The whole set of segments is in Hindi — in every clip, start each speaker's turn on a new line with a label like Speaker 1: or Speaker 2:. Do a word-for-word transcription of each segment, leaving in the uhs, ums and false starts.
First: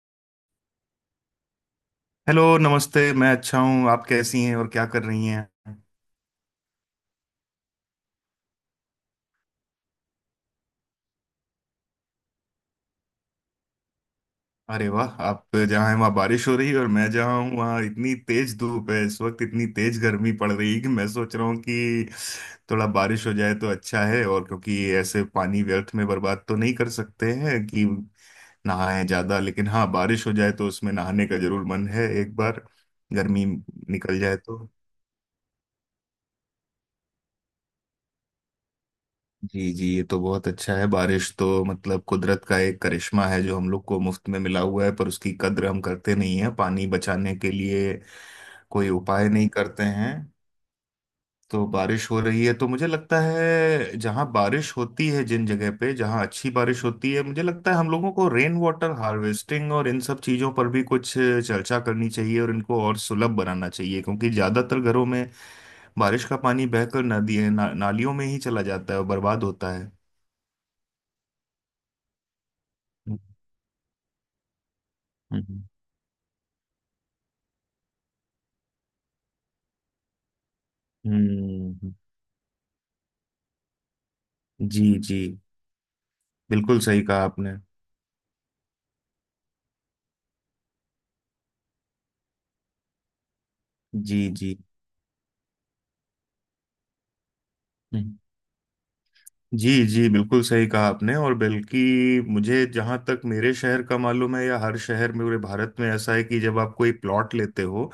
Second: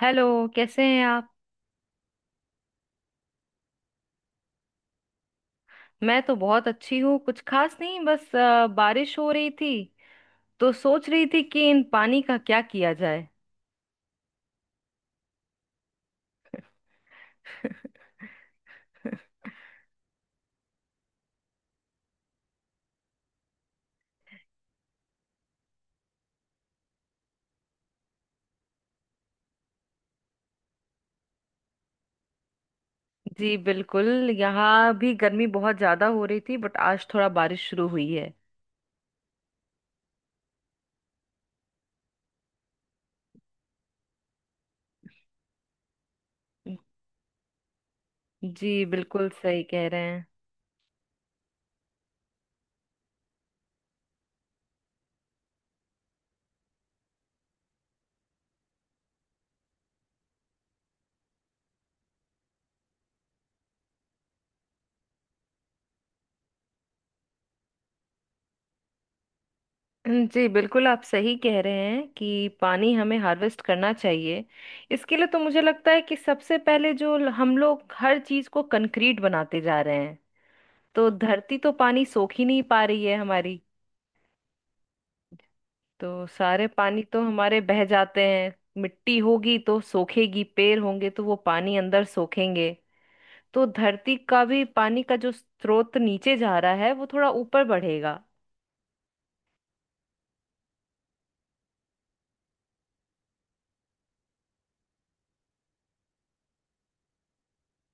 Speaker 1: हेलो। कैसे हैं आप?
Speaker 2: हेलो नमस्ते। मैं अच्छा हूँ, आप कैसी हैं और क्या कर रही हैं?
Speaker 1: मैं तो बहुत अच्छी हूँ। कुछ खास नहीं, बस अ, बारिश हो रही थी। तो सोच रही थी कि इन पानी का क्या किया जाए।
Speaker 2: अरे वाह, आप जहाँ हैं वहाँ बारिश हो रही है और मैं जहाँ हूँ वहाँ इतनी तेज धूप है, इस वक्त इतनी तेज गर्मी पड़ रही है कि मैं सोच रहा हूँ कि थोड़ा बारिश हो जाए तो अच्छा है। और क्योंकि ऐसे पानी व्यर्थ में बर्बाद तो नहीं कर सकते हैं कि नहाएं ज्यादा, लेकिन हाँ बारिश हो जाए तो उसमें नहाने का जरूर मन है एक बार गर्मी
Speaker 1: जी
Speaker 2: निकल
Speaker 1: बिल्कुल,
Speaker 2: जाए तो।
Speaker 1: यहाँ भी गर्मी बहुत ज्यादा हो रही थी, बट आज थोड़ा बारिश शुरू हुई है।
Speaker 2: जी जी, ये तो बहुत अच्छा है। बारिश तो मतलब कुदरत का एक करिश्मा है जो हम लोग को मुफ्त में मिला हुआ है, पर उसकी कद्र हम करते नहीं है। पानी बचाने के लिए
Speaker 1: जी
Speaker 2: कोई
Speaker 1: बिल्कुल
Speaker 2: उपाय नहीं
Speaker 1: सही
Speaker 2: करते
Speaker 1: कह रहे
Speaker 2: हैं।
Speaker 1: हैं।
Speaker 2: तो बारिश हो रही है तो मुझे लगता है जहाँ बारिश होती है, जिन जगह पे जहाँ अच्छी बारिश होती है, मुझे लगता है हम लोगों को रेन वाटर हार्वेस्टिंग और इन सब चीज़ों पर भी कुछ चर्चा करनी चाहिए और इनको और सुलभ बनाना चाहिए, क्योंकि ज़्यादातर घरों में बारिश का पानी बहकर नदी ना, नालियों में ही चला जाता है और बर्बाद होता है।
Speaker 1: जी बिल्कुल आप सही कह रहे हैं कि पानी हमें हार्वेस्ट करना चाहिए। इसके लिए तो मुझे
Speaker 2: हम्म
Speaker 1: लगता है कि सबसे पहले जो ल- हम लोग हर चीज को कंक्रीट बनाते जा रहे हैं। तो धरती तो
Speaker 2: हम्म,
Speaker 1: पानी सोख ही नहीं पा रही है हमारी।
Speaker 2: जी जी
Speaker 1: तो सारे
Speaker 2: बिल्कुल
Speaker 1: पानी
Speaker 2: सही
Speaker 1: तो
Speaker 2: कहा आपने।
Speaker 1: हमारे बह जाते हैं। मिट्टी होगी तो सोखेगी, पेड़ होंगे तो वो पानी अंदर सोखेंगे। तो धरती
Speaker 2: जी
Speaker 1: का
Speaker 2: जी।
Speaker 1: भी पानी का जो स्रोत नीचे जा रहा है वो थोड़ा ऊपर बढ़ेगा।
Speaker 2: हम्म, जी जी बिल्कुल सही कहा आपने। और बल्कि मुझे जहाँ तक मेरे शहर का मालूम है, या हर शहर में पूरे भारत में ऐसा है कि जब आप कोई प्लॉट लेते हो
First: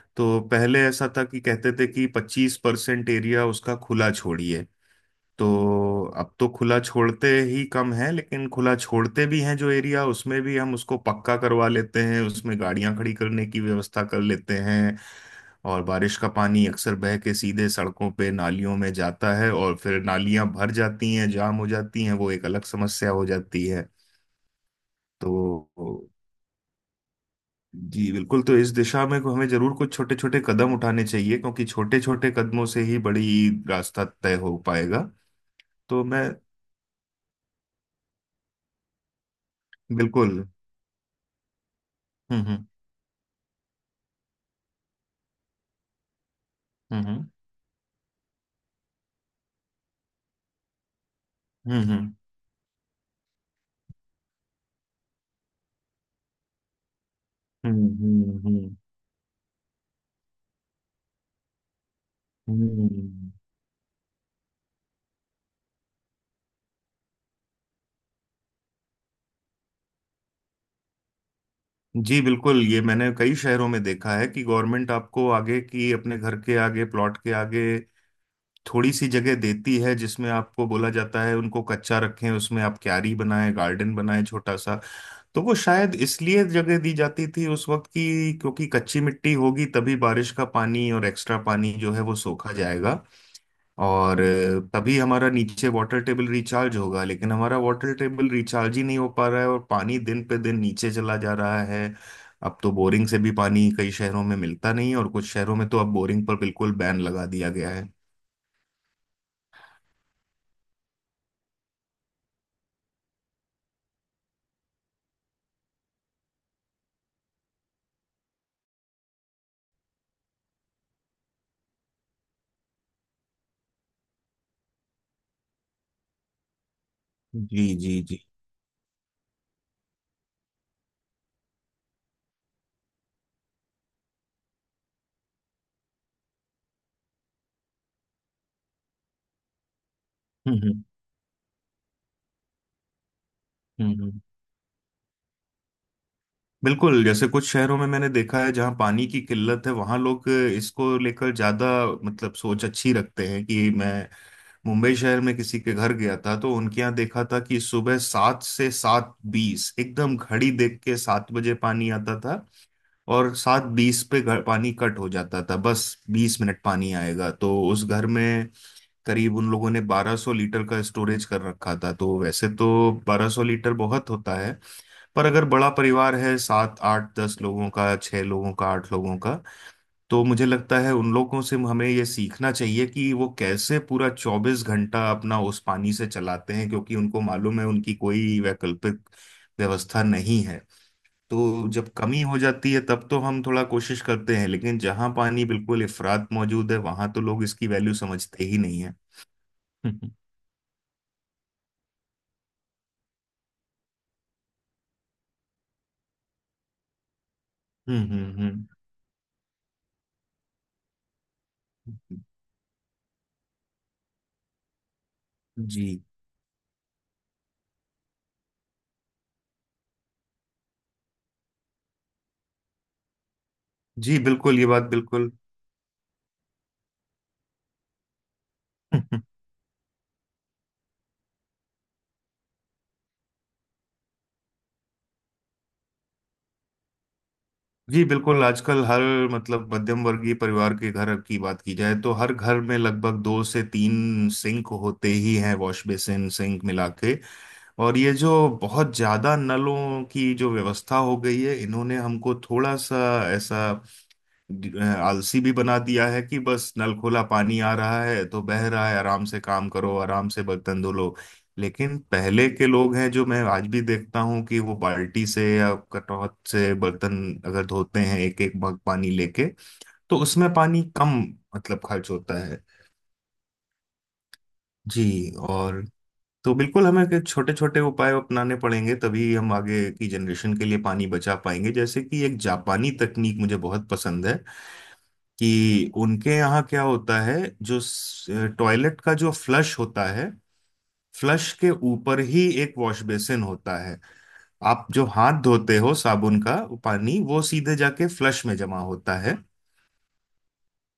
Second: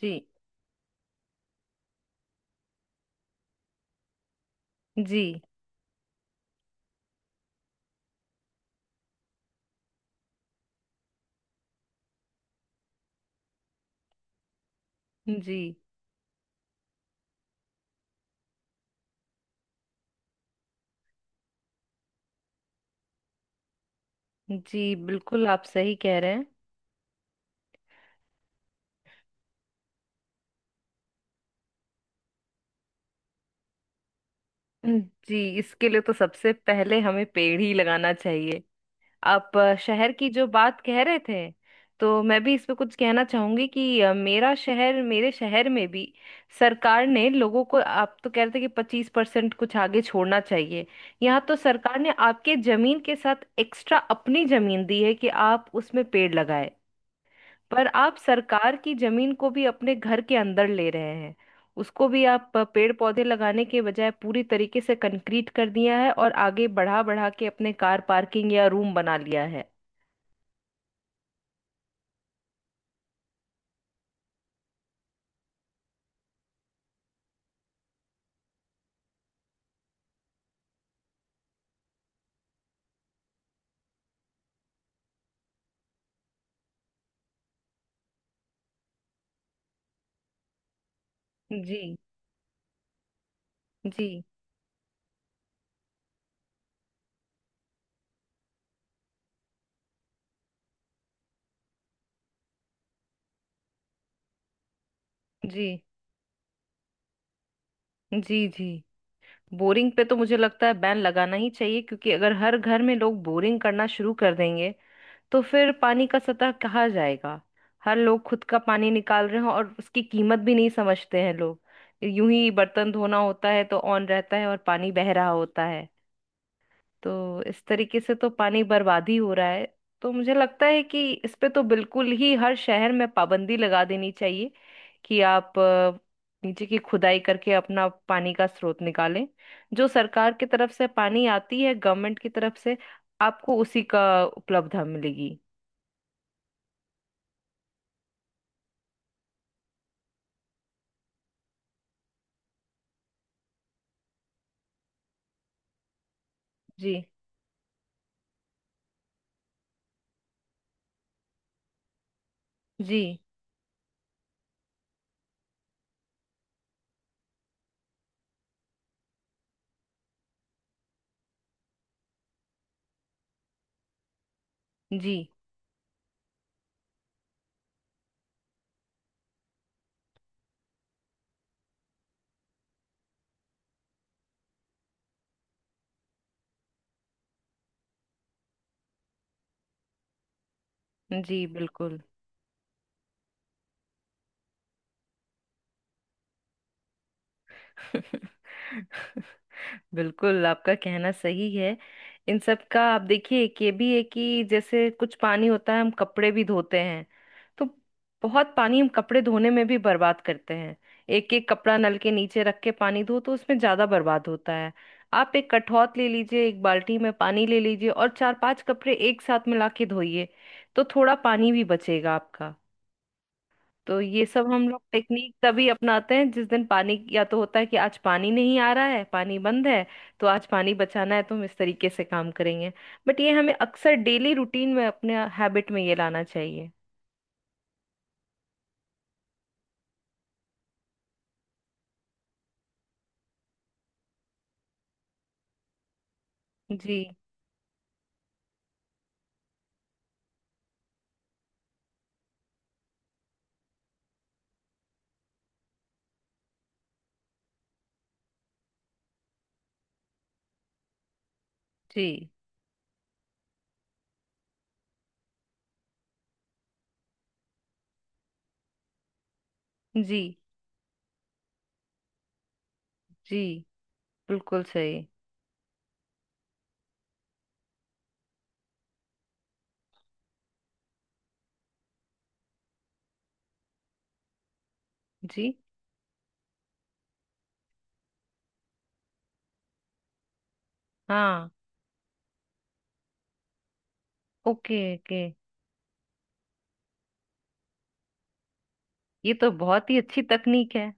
Speaker 1: जी
Speaker 2: तो पहले ऐसा था कि कहते थे कि पच्चीस परसेंट एरिया उसका खुला छोड़िए।
Speaker 1: जी
Speaker 2: तो अब तो खुला छोड़ते ही कम है, लेकिन खुला छोड़ते भी हैं जो एरिया, उसमें भी हम उसको पक्का करवा लेते हैं, उसमें गाड़ियां खड़ी करने की व्यवस्था कर लेते हैं।
Speaker 1: जी।
Speaker 2: और बारिश का पानी अक्सर बह के सीधे सड़कों पे नालियों में जाता है और फिर नालियां भर जाती हैं, जाम हो जाती हैं, वो एक अलग समस्या हो जाती है।
Speaker 1: जी बिल्कुल आप सही
Speaker 2: तो
Speaker 1: कह रहे हैं।
Speaker 2: जी बिल्कुल, तो इस दिशा में को हमें जरूर कुछ छोटे छोटे कदम उठाने चाहिए क्योंकि छोटे छोटे कदमों से ही बड़ी रास्ता तय हो
Speaker 1: हम्म।
Speaker 2: पाएगा।
Speaker 1: जी, इसके लिए
Speaker 2: तो
Speaker 1: तो
Speaker 2: मैं
Speaker 1: सबसे पहले हमें पेड़ ही लगाना चाहिए। आप अ, शहर की
Speaker 2: बिल्कुल।
Speaker 1: जो बात कह रहे थे। तो मैं भी इस
Speaker 2: हम्म
Speaker 1: पे कुछ कहना चाहूंगी कि अ, मेरा शहर मेरे शहर में भी
Speaker 2: हम्म
Speaker 1: सरकार
Speaker 2: हम्म
Speaker 1: ने लोगों को, आप तो कह रहे थे कि पच्चीस परसेंट कुछ आगे छोड़ना चाहिए। यहाँ तो
Speaker 2: हम्म
Speaker 1: सरकार ने
Speaker 2: हम्म
Speaker 1: आपके जमीन के साथ एक्स्ट्रा अपनी जमीन दी है कि आप उसमें पेड़ लगाए। पर आप
Speaker 2: हम्म
Speaker 1: सरकार
Speaker 2: हम्म
Speaker 1: की जमीन को भी अपने घर के अंदर ले रहे हैं। उसको भी आप अ,
Speaker 2: हम्म
Speaker 1: पेड़ पौधे
Speaker 2: हम्म,
Speaker 1: लगाने के बजाय पूरी तरीके से कंक्रीट कर दिया है, और आगे बढ़ा बढ़ा के अपने कार पार्किंग या रूम बना लिया है।
Speaker 2: जी बिल्कुल, ये मैंने कई शहरों में देखा है कि गवर्नमेंट आपको आगे की, अपने घर के आगे प्लॉट के आगे थोड़ी सी जगह देती है जिसमें आपको बोला जाता है उनको कच्चा रखें, उसमें आप क्यारी बनाएं, गार्डन बनाएं छोटा सा। तो वो शायद इसलिए जगह दी जाती थी उस वक्त की, क्योंकि कच्ची मिट्टी होगी तभी बारिश का पानी और एक्स्ट्रा पानी
Speaker 1: जी
Speaker 2: जो है वो सोखा जाएगा। और
Speaker 1: जी
Speaker 2: अ, तभी हमारा नीचे वाटर टेबल रिचार्ज होगा, लेकिन हमारा वाटर टेबल रिचार्ज ही नहीं हो पा रहा है और पानी दिन पे दिन नीचे चला जा रहा है। अब तो बोरिंग से भी पानी कई शहरों में मिलता नहीं है और कुछ शहरों
Speaker 1: जी
Speaker 2: में तो अब बोरिंग पर बिल्कुल बैन लगा दिया गया है।
Speaker 1: जी जी। बोरिंग पे तो मुझे लगता है बैन लगाना ही चाहिए, क्योंकि अगर हर घर में लोग बोरिंग करना शुरू कर देंगे तो फिर पानी का सतह कहाँ जाएगा। हर लोग खुद का पानी निकाल रहे हैं और उसकी कीमत भी नहीं समझते हैं लोग। यूं ही बर्तन धोना होता है तो ऑन रहता है और पानी बह रहा होता है। तो इस
Speaker 2: जी
Speaker 1: तरीके
Speaker 2: जी
Speaker 1: से
Speaker 2: जी।
Speaker 1: तो पानी बर्बाद ही हो रहा है। तो मुझे लगता है कि इस पे तो बिल्कुल ही हर शहर में पाबंदी लगा देनी चाहिए कि आप अ, नीचे की खुदाई करके अपना पानी का स्रोत निकालें। जो सरकार की
Speaker 2: हम्म
Speaker 1: तरफ
Speaker 2: हम्म
Speaker 1: से पानी आती है, गवर्नमेंट की तरफ से, आपको उसी
Speaker 2: हम्म,
Speaker 1: का
Speaker 2: हम्म।
Speaker 1: उपलब्धता मिलेगी।
Speaker 2: बिल्कुल, जैसे कुछ शहरों में मैंने देखा है जहाँ पानी की किल्लत है वहाँ लोग इसको लेकर ज्यादा, मतलब सोच अच्छी रखते हैं कि मैं मुंबई शहर में किसी के घर गया था तो उनके
Speaker 1: जी
Speaker 2: यहाँ देखा था कि सुबह सात से सात बीस, एकदम घड़ी देख के सात बजे पानी आता था
Speaker 1: जी
Speaker 2: और सात बीस पे घर पानी कट हो जाता था। बस बीस मिनट पानी आएगा तो उस घर में करीब उन लोगों ने बारह सौ लीटर का स्टोरेज कर रखा था। तो वैसे तो बारह सौ लीटर बहुत होता है,
Speaker 1: जी
Speaker 2: पर अगर बड़ा परिवार है, सात आठ दस लोगों का, छह लोगों का, आठ लोगों का, तो मुझे लगता है उन लोगों से हमें ये सीखना चाहिए कि वो कैसे पूरा चौबीस घंटा अपना उस पानी से चलाते हैं, क्योंकि उनको मालूम है उनकी कोई वैकल्पिक व्यवस्था नहीं है।
Speaker 1: जी
Speaker 2: तो जब
Speaker 1: बिल्कुल।
Speaker 2: कमी हो जाती है तब तो हम थोड़ा कोशिश करते हैं, लेकिन जहां पानी बिल्कुल इफरात मौजूद है वहां तो लोग इसकी वैल्यू समझते ही नहीं है। हम्म
Speaker 1: बिल्कुल, आपका कहना सही है। इन सब का आप देखिए, एक ये भी है कि जैसे कुछ पानी होता है, हम कपड़े भी धोते हैं। तो
Speaker 2: हम्म
Speaker 1: बहुत पानी हम कपड़े धोने में भी बर्बाद करते हैं। एक एक कपड़ा नल के
Speaker 2: हम्म।
Speaker 1: नीचे रख के पानी धो तो उसमें ज्यादा बर्बाद होता है। आप एक कठौत
Speaker 2: जी
Speaker 1: ले लीजिए, एक बाल्टी में पानी ले लीजिए और चार पांच कपड़े एक साथ मिला के धोइए। तो थोड़ा पानी भी बचेगा आपका। तो
Speaker 2: जी
Speaker 1: ये सब
Speaker 2: बिल्कुल, ये
Speaker 1: हम लोग
Speaker 2: बात बिल्कुल।
Speaker 1: टेक्निक तभी अपनाते हैं जिस दिन पानी या तो होता है कि आज पानी नहीं आ रहा है, पानी बंद है। तो आज पानी बचाना है तो हम इस तरीके से काम करेंगे। बट ये हमें अक्सर डेली रूटीन में अपने हैबिट में ये लाना चाहिए।
Speaker 2: जी बिल्कुल, आजकल हर, मतलब मध्यम वर्गीय परिवार के घर की बात की जाए तो हर घर में लगभग दो से तीन सिंक होते ही हैं, वॉश बेसिन सिंक मिला
Speaker 1: जी
Speaker 2: के। और ये जो बहुत ज्यादा नलों की जो व्यवस्था हो गई है, इन्होंने हमको थोड़ा सा ऐसा ड- आलसी भी बना दिया है कि बस नल खोला, पानी आ रहा है तो बह रहा है, आराम से काम करो, आराम से बर्तन धो लो। लेकिन
Speaker 1: जी
Speaker 2: पहले के लोग हैं जो मैं आज भी देखता हूँ कि वो बाल्टी से या कटौत से बर्तन अगर धोते हैं एक एक मग पानी लेके, तो
Speaker 1: जी
Speaker 2: उसमें पानी कम, मतलब खर्च होता है।
Speaker 1: जी बिल्कुल सही।
Speaker 2: जी। और तो बिल्कुल हमें के छोटे छोटे उपाय अपनाने पड़ेंगे तभी हम आगे की जनरेशन के लिए पानी बचा पाएंगे, जैसे कि एक जापानी तकनीक मुझे बहुत पसंद है
Speaker 1: जी
Speaker 2: कि उनके यहाँ क्या होता है जो टॉयलेट का जो फ्लश होता है,
Speaker 1: हाँ।
Speaker 2: फ्लश के ऊपर ही एक वॉश बेसिन होता है।
Speaker 1: ओके
Speaker 2: आप जो
Speaker 1: ओके।
Speaker 2: हाथ धोते हो, साबुन का वो पानी, वो सीधे जाके फ्लश में जमा होता
Speaker 1: ये
Speaker 2: है।
Speaker 1: तो बहुत ही अच्छी तकनीक है।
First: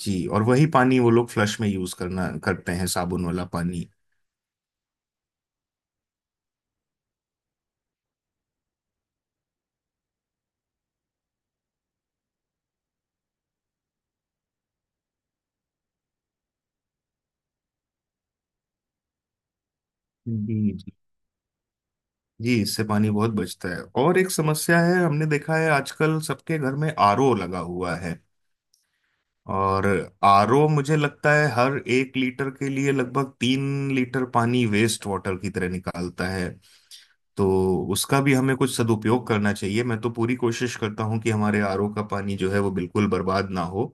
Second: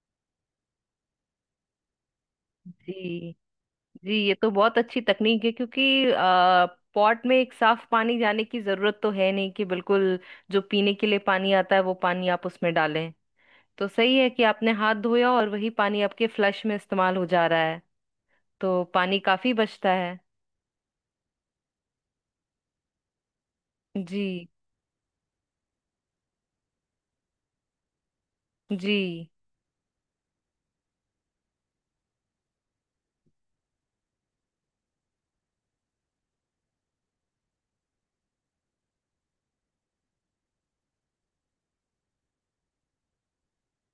Speaker 2: जी, और वही पानी वो लोग फ्लश में यूज करना करते हैं, साबुन
Speaker 1: जी
Speaker 2: वाला पानी।
Speaker 1: जी, ये तो बहुत अच्छी तकनीक है, क्योंकि आ, पॉट में एक साफ पानी जाने की जरूरत तो है नहीं कि बिल्कुल। जो पीने के लिए पानी आता है वो पानी आप उसमें डालें। तो सही है कि आपने हाथ धोया और वही पानी आपके फ्लश में इस्तेमाल हो जा रहा है। तो पानी काफी बचता है।
Speaker 2: जी जी। जी, इससे पानी बहुत बचता है। और
Speaker 1: जी
Speaker 2: एक समस्या है, हमने देखा है आजकल सबके घर में आरओ लगा हुआ है।
Speaker 1: जी
Speaker 2: और आरओ मुझे लगता है हर एक लीटर के लिए लगभग तीन लीटर पानी वेस्ट वाटर की तरह निकालता है। तो उसका भी हमें कुछ सदुपयोग करना चाहिए। मैं तो पूरी कोशिश करता हूँ कि हमारे आरओ का पानी जो है वो बिल्कुल बर्बाद ना हो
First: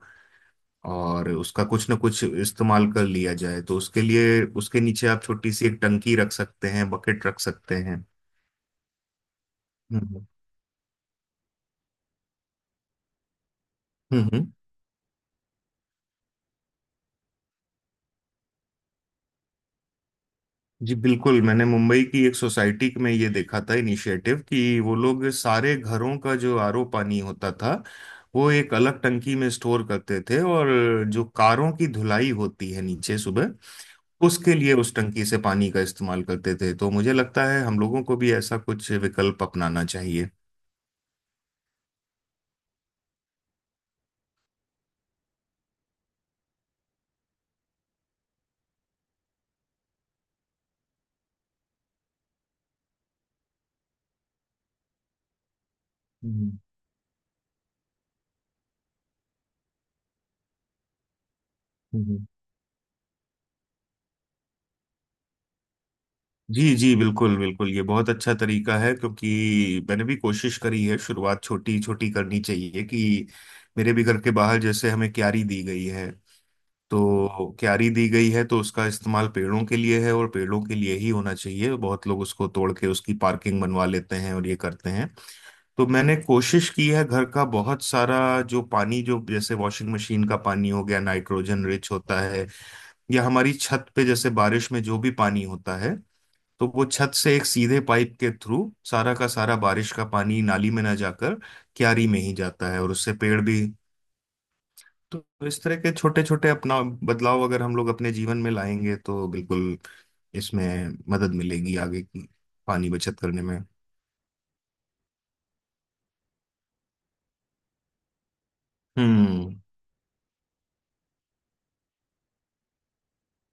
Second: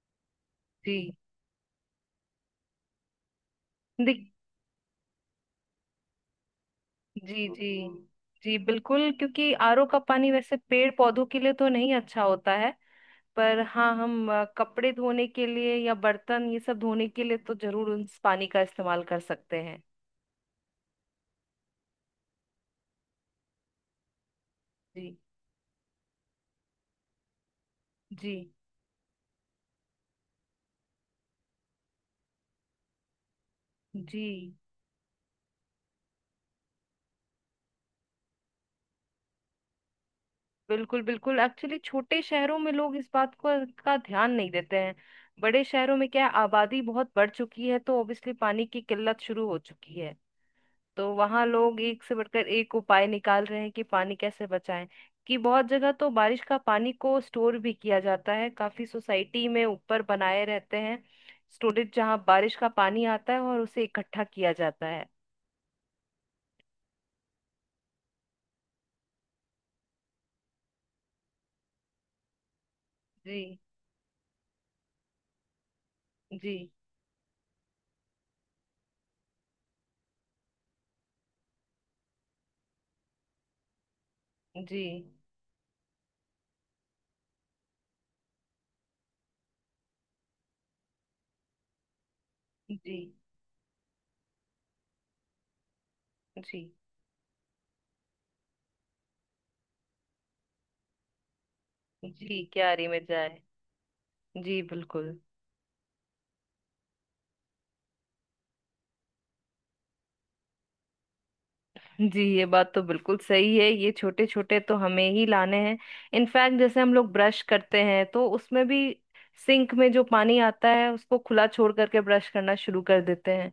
Speaker 1: जी।
Speaker 2: और उसका कुछ ना कुछ इस्तेमाल कर लिया जाए। तो उसके
Speaker 1: देख-
Speaker 2: लिए उसके नीचे आप छोटी सी एक टंकी रख सकते हैं, बकेट रख
Speaker 1: जी जी
Speaker 2: सकते हैं।
Speaker 1: जी बिल्कुल, क्योंकि आर ओ का
Speaker 2: हम्म
Speaker 1: पानी वैसे पेड़ पौधों के लिए तो नहीं अच्छा होता है। पर हाँ,
Speaker 2: हम्म
Speaker 1: हम अ,
Speaker 2: हम्म।
Speaker 1: कपड़े धोने के लिए या बर्तन ये सब धोने के लिए तो जरूर उस पानी का इस्तेमाल कर सकते हैं।
Speaker 2: जी बिल्कुल, मैंने मुंबई की एक सोसाइटी में ये देखा था इनिशिएटिव कि वो
Speaker 1: जी
Speaker 2: लोग सारे घरों का जो आरओ पानी होता था,
Speaker 1: जी
Speaker 2: वो एक अलग टंकी में स्टोर करते थे, और जो कारों की धुलाई होती है नीचे सुबह,
Speaker 1: जी
Speaker 2: उसके लिए उस टंकी से पानी का इस्तेमाल करते थे। तो मुझे लगता है हम लोगों को भी ऐसा कुछ विकल्प अपनाना चाहिए।
Speaker 1: बिल्कुल बिल्कुल। एक्चुअली छोटे शहरों में लोग इस बात को का ध्यान नहीं देते हैं। बड़े शहरों में क्या है, आबादी बहुत बढ़ चुकी है तो ऑब्वियसली पानी की किल्लत शुरू हो चुकी है। तो वहां लोग एक से बढ़कर एक उपाय निकाल रहे हैं कि पानी कैसे बचाएं। कि बहुत जगह तो बारिश
Speaker 2: हम्म
Speaker 1: का पानी को स्टोर भी किया जाता है, काफी सोसाइटी में ऊपर बनाए रहते हैं स्टोरेज, जहाँ
Speaker 2: हम्म।
Speaker 1: बारिश का पानी आता है और उसे इकट्ठा किया जाता है।
Speaker 2: जी जी बिल्कुल बिल्कुल, ये बहुत अच्छा तरीका है। क्योंकि मैंने भी कोशिश करी है, शुरुआत छोटी छोटी करनी चाहिए कि
Speaker 1: जी
Speaker 2: मेरे भी घर के बाहर जैसे हमें क्यारी दी गई है,
Speaker 1: जी
Speaker 2: तो क्यारी दी गई है तो उसका इस्तेमाल पेड़ों के लिए है और पेड़ों के लिए ही होना चाहिए। बहुत लोग उसको तोड़ के उसकी पार्किंग बनवा लेते हैं और ये
Speaker 1: जी
Speaker 2: करते हैं। तो मैंने कोशिश की है घर का बहुत सारा जो पानी जो, जैसे वॉशिंग मशीन का पानी हो गया, नाइट्रोजन रिच होता है,
Speaker 1: जी
Speaker 2: या हमारी छत पे जैसे बारिश में जो भी पानी होता है,
Speaker 1: जी
Speaker 2: तो वो छत से एक सीधे पाइप के थ्रू सारा का सारा बारिश का पानी नाली में ना जाकर क्यारी
Speaker 1: जी
Speaker 2: में ही
Speaker 1: जी
Speaker 2: जाता है
Speaker 1: क्यारी
Speaker 2: और
Speaker 1: में
Speaker 2: उससे
Speaker 1: जाए।
Speaker 2: पेड़ भी।
Speaker 1: जी बिल्कुल।
Speaker 2: तो इस तरह के छोटे छोटे अपना बदलाव अगर हम लोग अपने जीवन में लाएंगे तो बिल्कुल इसमें मदद मिलेगी आगे
Speaker 1: जी,
Speaker 2: की
Speaker 1: ये बात तो
Speaker 2: पानी
Speaker 1: बिल्कुल
Speaker 2: बचत करने
Speaker 1: सही
Speaker 2: में।
Speaker 1: है, ये छोटे छोटे तो हमें ही लाने हैं। इनफैक्ट जैसे हम लोग ब्रश करते हैं तो उसमें भी
Speaker 2: हम्म
Speaker 1: सिंक में जो पानी आता है उसको खुला छोड़ करके ब्रश करना शुरू कर देते हैं।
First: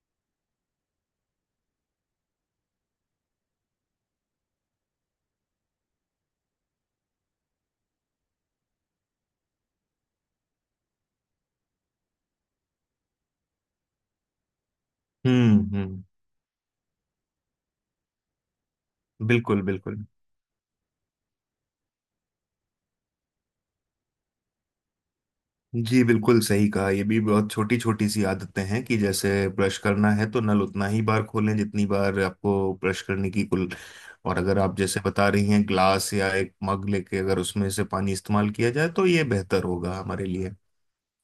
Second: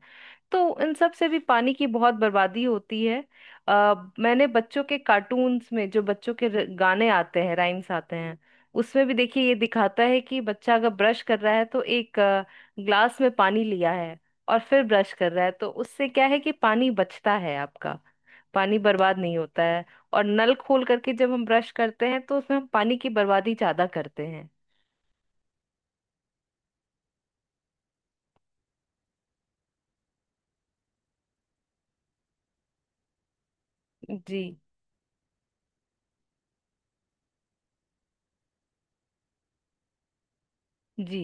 Speaker 1: तो इन सब से भी पानी की बहुत बर्बादी होती है। आ, मैंने बच्चों के कार्टून्स में जो बच्चों के र- गाने आते हैं, राइम्स आते हैं। उसमें भी देखिए ये दिखाता है कि बच्चा अगर ब्रश कर रहा है तो एक अ, ग्लास में पानी लिया है। और फिर ब्रश कर रहा है
Speaker 2: हम्म
Speaker 1: तो
Speaker 2: हम्म।
Speaker 1: उससे क्या है कि पानी बचता है आपका। पानी बर्बाद नहीं
Speaker 2: बिल्कुल
Speaker 1: होता है।
Speaker 2: बिल्कुल।
Speaker 1: और नल खोल करके जब हम ब्रश करते हैं तो उसमें हम पानी की बर्बादी ज्यादा करते हैं।
Speaker 2: जी बिल्कुल सही कहा, ये भी बहुत छोटी छोटी सी आदतें हैं कि जैसे ब्रश करना है तो नल उतना ही बार खोलें जितनी बार आपको ब्रश करने की कुल, और
Speaker 1: जी
Speaker 2: अगर आप जैसे बता रही हैं ग्लास या एक मग लेके अगर उसमें से पानी इस्तेमाल किया जाए तो ये बेहतर होगा हमारे लिए।
Speaker 1: जी।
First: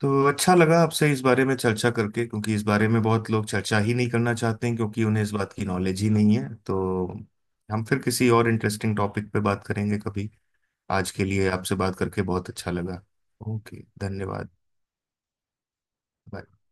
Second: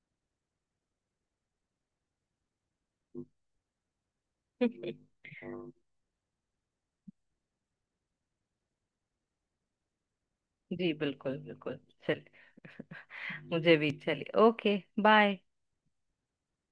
Speaker 2: तो अच्छा लगा आपसे इस बारे में चर्चा करके, क्योंकि इस बारे में बहुत लोग चर्चा ही नहीं करना चाहते हैं
Speaker 1: जी
Speaker 2: क्योंकि उन्हें इस बात की नॉलेज ही नहीं है। तो हम फिर किसी और इंटरेस्टिंग टॉपिक पे बात करेंगे कभी। आज के
Speaker 1: बिल्कुल
Speaker 2: लिए आपसे
Speaker 1: बिल्कुल।
Speaker 2: बात करके
Speaker 1: चलिए,
Speaker 2: बहुत अच्छा लगा।
Speaker 1: मुझे
Speaker 2: ओके
Speaker 1: भी चलिए।
Speaker 2: धन्यवाद।
Speaker 1: ओके। बाय।
Speaker 2: Bye.